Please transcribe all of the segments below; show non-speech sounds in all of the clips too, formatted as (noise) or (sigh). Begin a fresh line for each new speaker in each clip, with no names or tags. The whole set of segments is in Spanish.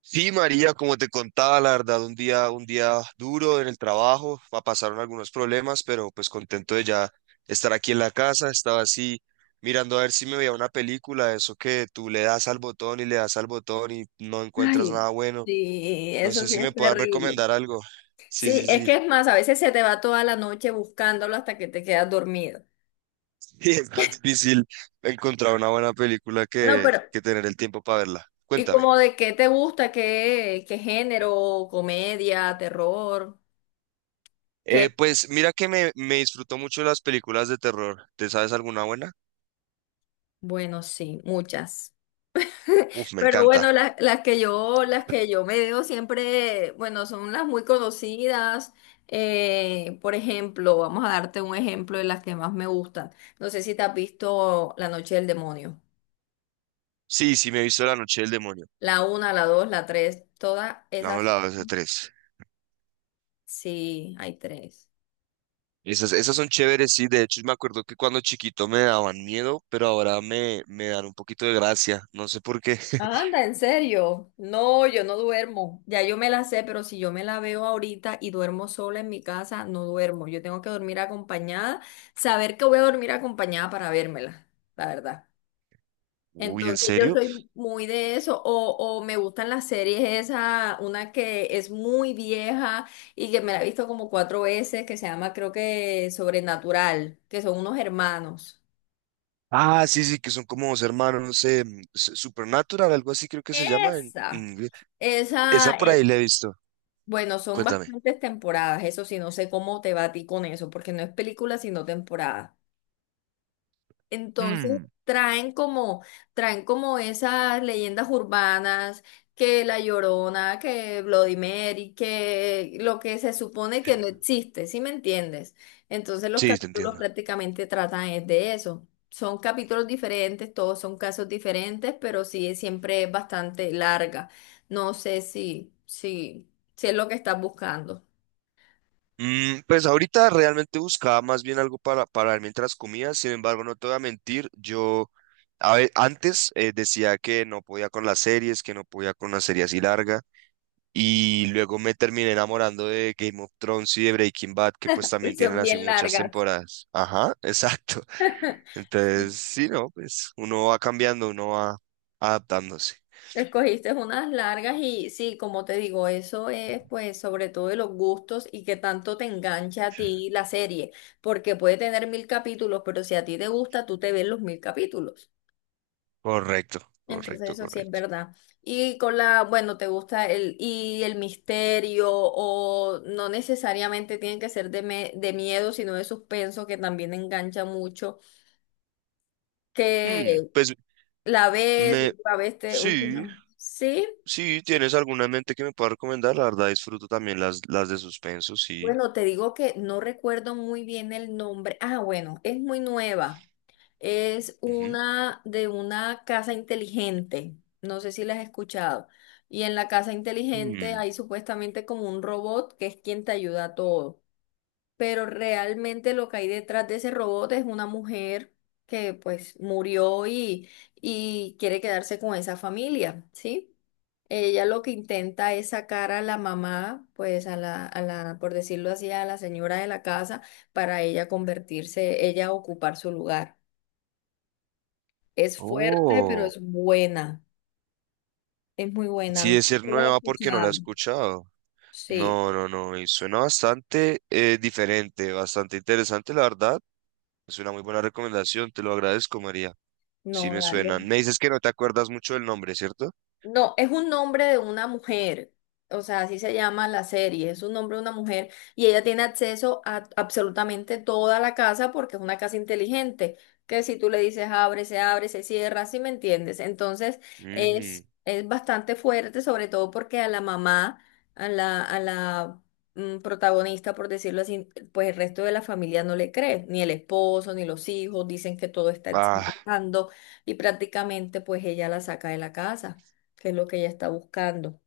Sí, María, como te contaba, la verdad, un día duro en el trabajo, pasaron algunos problemas, pero pues contento de ya estar aquí en la casa, estaba así mirando a ver si me veía una película, eso que tú le das al botón y le das al botón y no encuentras
Ay,
nada bueno.
sí,
No
eso
sé
sí
si me
es
puedas
terrible.
recomendar algo. Sí,
Sí,
sí,
es que
sí.
es más,
(laughs)
a veces se te va toda la noche buscándolo hasta que te quedas dormido.
Sí, es más difícil encontrar una buena película
No,
que,
pero,
que tener el tiempo para verla.
¿y
Cuéntame.
como de qué te gusta? ¿Qué género? ¿Comedia? ¿Terror? ¿Qué?
Pues mira que me disfruto mucho las películas de terror. ¿Te sabes alguna buena?
Bueno, sí, muchas.
Uf, me
Pero
encanta.
bueno, las que yo me veo siempre, bueno, son las muy conocidas. Por ejemplo, vamos a darte un ejemplo de las que más me gustan. No sé si te has visto La Noche del Demonio.
Sí, sí, me he visto La Noche del Demonio.
La una, la dos, la tres, todas
La 1,
esas.
la 2, la 3.
Sí, hay tres.
Esas son chéveres, sí. De hecho, me acuerdo que cuando chiquito me daban miedo, pero ahora me dan un poquito de gracia. No sé por qué. (laughs)
Anda, en serio. No, yo no duermo. Ya yo me la sé, pero si yo me la veo ahorita y duermo sola en mi casa, no duermo. Yo tengo que dormir acompañada, saber que voy a dormir acompañada para vérmela, la verdad.
Uy, ¿en
Entonces yo
serio?
soy muy de eso, o me gustan las series esa, una que es muy vieja y que me la he visto como cuatro veces, que se llama creo que Sobrenatural, que son unos hermanos.
Ah, sí, sí, que son como dos hermanos, no sé, Supernatural, algo así creo que se llama en
Esa,
inglés. Esa
esa,
por ahí
eh,
la he visto.
bueno, son
Cuéntame.
bastantes temporadas, eso sí, no sé cómo te va a ti con eso, porque no es película, sino temporada. Entonces
Hmm.
traen como, Traen como esas leyendas urbanas, que La Llorona, que Bloody Mary, que lo que se supone que no existe, ¿sí me entiendes? Entonces los
Sí, te
capítulos
entiendo.
prácticamente tratan es de eso. Son capítulos diferentes, todos son casos diferentes, pero sí es- siempre es bastante larga. No sé si es lo que estás buscando.
Pues ahorita realmente buscaba más bien algo para ver mientras comía. Sin embargo, no te voy a mentir, yo antes decía que no podía con las series, que no podía con una serie así larga, y luego me terminé enamorando de Game of Thrones y de Breaking Bad, que pues
(laughs) Y
también tienen
son
así
bien
muchas
largas.
temporadas. Ajá, (laughs) exacto. Entonces,
(laughs)
sí, no, pues uno va cambiando, uno va adaptándose.
Escogiste unas largas y sí, como te digo, eso es pues sobre todo de los gustos y que tanto te engancha a ti la serie, porque puede tener mil capítulos, pero si a ti te gusta, tú te ves los mil capítulos.
Correcto,
Entonces
correcto,
eso sí es
correcto.
verdad. Y con la, bueno, te gusta el, y el misterio o no necesariamente tienen que ser de, me- de miedo, sino de suspenso, que también engancha mucho,
Hmm,
que
pues me...
la ves te
Sí,
última. Sí.
si tienes alguna en mente que me pueda recomendar, la verdad disfruto también las de suspenso, sí.
Bueno, te digo que no recuerdo muy bien el nombre. Ah, bueno, es muy nueva. Es
Ujú.
una de una casa inteligente. No sé si la has escuchado. Y en la casa inteligente
Mm.
hay supuestamente como un robot que es quien te ayuda a todo, pero realmente lo que hay detrás de ese robot es una mujer que pues y quiere quedarse con esa familia, ¿sí? Ella lo que intenta es sacar a la mamá, pues por decirlo así, a la señora de la casa, para ella convertirse, ella ocupar su lugar. Es fuerte, pero
Oh,
es buena, es muy buena,
sí,
no sé
es ser
si la has
nueva porque no la he
escuchado.
escuchado.
Sí,
No, y suena bastante diferente, bastante interesante, la verdad. Es una muy buena recomendación, te lo agradezco, María. Sí
no,
me suenan.
dale.
Me dices que no te acuerdas mucho del nombre, ¿cierto?
No, es un nombre de una mujer, o sea, así se llama la serie, es un nombre de una mujer y ella tiene acceso a absolutamente toda la casa porque es una casa inteligente, que si tú le dices abre, se cierra, ¿si me entiendes? Entonces
Ujú.
es bastante fuerte, sobre todo porque a la mamá, a la, a la protagonista, por decirlo así, pues el resto de la familia no le cree, ni el esposo, ni los hijos, dicen que todo está
Ah,
exagerando y prácticamente pues ella la saca de la casa, que es lo que ella está buscando.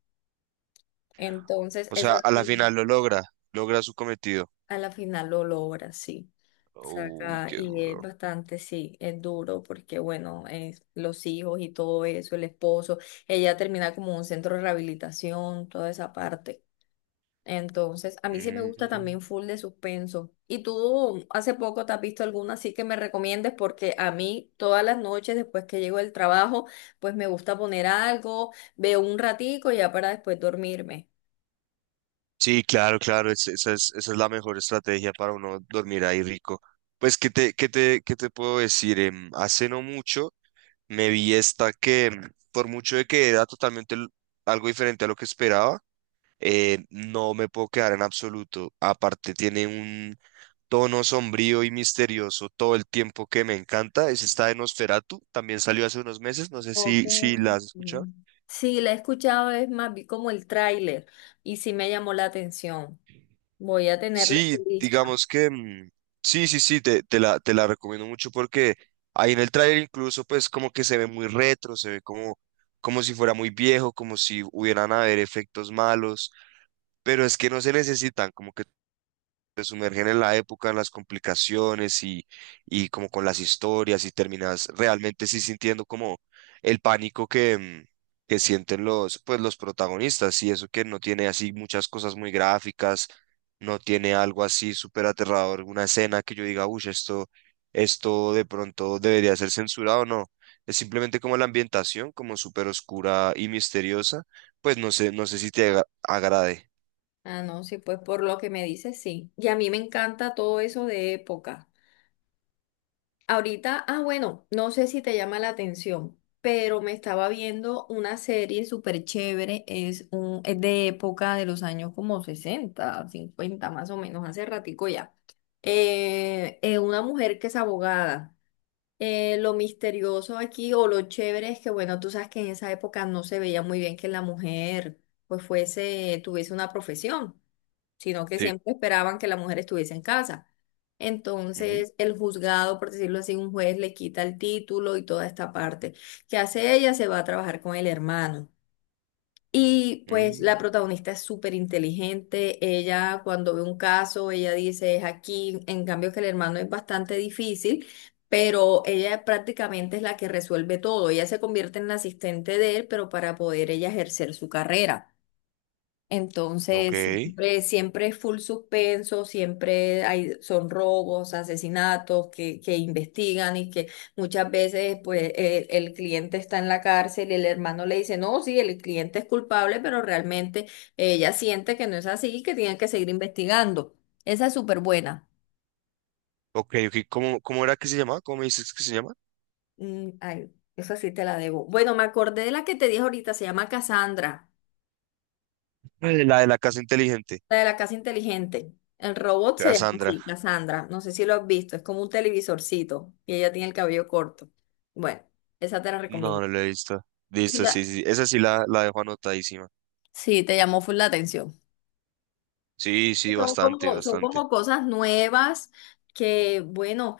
Entonces,
o sea,
esa,
a la final lo logra, logra su cometido.
a la final lo logra, sí.
Uy,
Saca,
qué
y es
duro.
bastante, sí, es duro porque, bueno, es los hijos y todo eso, el esposo, ella termina como en un centro de rehabilitación, toda esa parte. Entonces, a mí sí me gusta
Ujú.
también full de suspenso. ¿Y tú hace poco te has visto alguna así que me recomiendes? Porque a mí todas las noches después que llego del trabajo, pues me gusta poner algo, veo un ratico y ya para después dormirme.
Sí, claro, claro, esa es la mejor estrategia para uno dormir ahí rico. Pues, ¿qué te puedo decir? Hace no mucho me vi esta que, por mucho de que era algo diferente a lo que esperaba. No me puedo quedar en absoluto. Aparte, tiene un tono sombrío y misterioso todo el tiempo que me encanta. Es esta de Nosferatu, también salió hace unos meses, no sé
Ok.
si, si la has escuchado.
Ujú. Sí, la he escuchado, es más, vi como el tráiler y sí me llamó la atención. Voy a tenerla
Sí,
en lista.
digamos que sí, sí, sí, te la recomiendo mucho porque ahí en el tráiler incluso pues como que se ve muy retro, se ve como, como si fuera muy viejo, como si hubieran haber efectos malos, pero es que no se necesitan, como que te sumergen en la época, en las complicaciones y como con las historias y terminas realmente sí sintiendo como el pánico que, que sienten los, pues, los protagonistas. Y eso que no tiene así muchas cosas muy gráficas, no tiene algo así súper aterrador, una escena que yo diga, uy, esto de pronto debería ser censurado o no. Es simplemente como la ambientación, como súper oscura y misteriosa, pues no sé, no sé si agrade.
Ah, no, sí, pues por lo que me dices sí. Y a mí me encanta todo eso de época. Ahorita, ah, bueno, no sé si te llama la atención, pero me estaba viendo una serie súper chévere, es, un, es de época de los años como 60 50 más o menos, hace ratico ya. Una mujer que es abogada. Lo misterioso aquí o lo chévere es que, bueno, tú sabes que en esa época no se veía muy bien que la mujer pues fuese, tuviese una profesión, sino que
Sí.
siempre esperaban que la mujer estuviese en casa.
Ujú.
Entonces, el juzgado, por decirlo así, un juez le quita el título y toda esta parte. ¿Qué hace ella? Se va a trabajar con el hermano. Y pues la
Mm,
protagonista es súper inteligente, ella cuando ve un caso, ella dice es aquí, en cambio que el hermano es bastante difícil, pero ella prácticamente es la que resuelve todo, ella se convierte en la asistente de él, pero para poder ella ejercer su carrera.
ok.
Entonces, siempre es full suspenso, siempre hay, son robos, asesinatos que investigan y que muchas veces pues el cliente está en la cárcel y el hermano le dice, no, sí, el cliente es culpable, pero realmente ella siente que no es así y que tienen que seguir investigando. Esa es súper buena.
Ok, ok. ¿Cómo, cómo era que se llamaba? ¿Cómo me dices que se llama?
Mm, ay, esa sí te la debo. Bueno, me acordé de la que te dije ahorita, se llama Cassandra.
La de la casa inteligente.
La de la casa inteligente. El robot se llama
Cassandra.
así, Cassandra. No sé si lo has visto. Es como un televisorcito y ella tiene el cabello corto. Bueno, esa te la
No,
recomiendo.
no la he visto.
Y
Listo, sí,
la-
sí. Esa sí la dejo anotadísima.
Sí, te llamó full la atención.
Sí, sí, bastante,
Son
bastante.
como cosas nuevas que, bueno,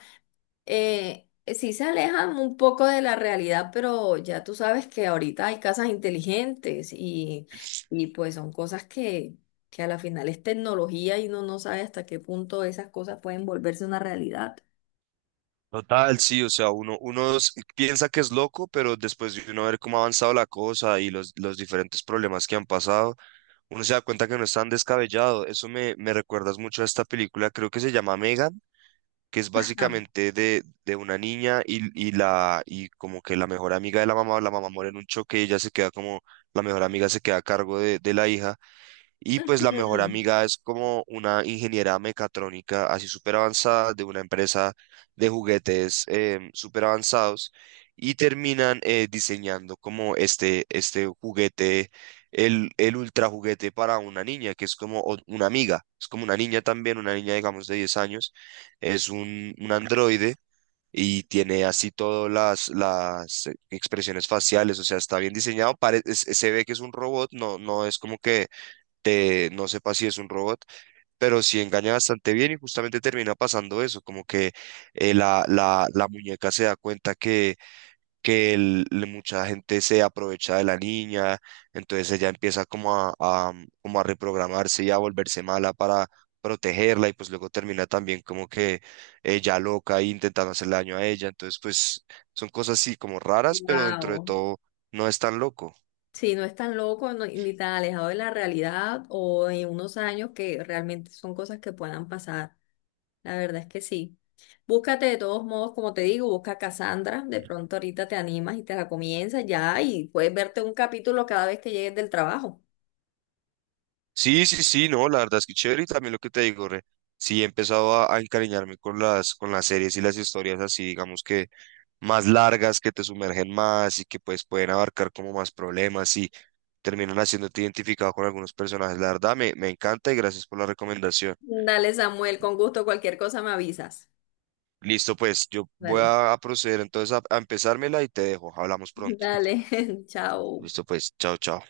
sí se alejan un poco de la realidad, pero ya tú sabes que ahorita hay casas inteligentes y pues son cosas que a la final es tecnología y uno no sabe hasta qué punto esas cosas pueden volverse una realidad.
Total, sí, o sea, piensa que es loco, pero después de uno ver cómo ha avanzado la cosa y los diferentes problemas que han pasado, uno se da cuenta que no es tan descabellado. Eso me recuerdas mucho a esta película, creo que se llama Megan, que es básicamente de una niña y la y como que la mejor amiga de la mamá muere en un choque y ella se queda como la mejor amiga, se queda a cargo de la hija. Y pues la mejor amiga es como una ingeniera mecatrónica así súper avanzada de una empresa de juguetes súper avanzados, y terminan diseñando como este juguete, el ultra juguete para una niña que es como una amiga, es como una niña también, una niña digamos de 10 años, es un androide. Y tiene así todas las expresiones faciales. O sea, está bien diseñado, se ve que es un robot, no, no es como que de no sepa si es un robot, pero sí engaña bastante bien y justamente termina pasando eso, como que la muñeca se da cuenta que, que mucha gente se aprovecha de la niña, entonces ella empieza como como a reprogramarse y a volverse mala para protegerla. Y pues luego termina también como que ella loca e intentando hacerle daño a ella, entonces pues son cosas así como raras, pero dentro de
Wow.
todo no es tan loco.
Sí, no es tan loco no- ni tan alejado de la realidad o de unos años que realmente son cosas que puedan pasar. La verdad es que sí. Búscate de todos modos, como te digo, busca Cassandra. De pronto ahorita te animas y te la comienzas ya y puedes verte un capítulo cada vez que llegues del trabajo.
Sí, sí, sí, no, la verdad es que chévere. Y también lo que te digo, re, sí he empezado a encariñarme con con las series y las historias así, digamos que más largas, que te sumergen más y que pues pueden abarcar como más problemas y terminan haciéndote identificado con algunos personajes. La verdad me encanta y gracias por la recomendación.
Dale, Samuel, con gusto, cualquier cosa me avisas.
Listo, pues yo voy
Dale.
a proceder entonces a empezármela y te dejo. Hablamos
(laughs)
pronto.
Dale, (laughs) chao.
Listo, pues, chao, chao.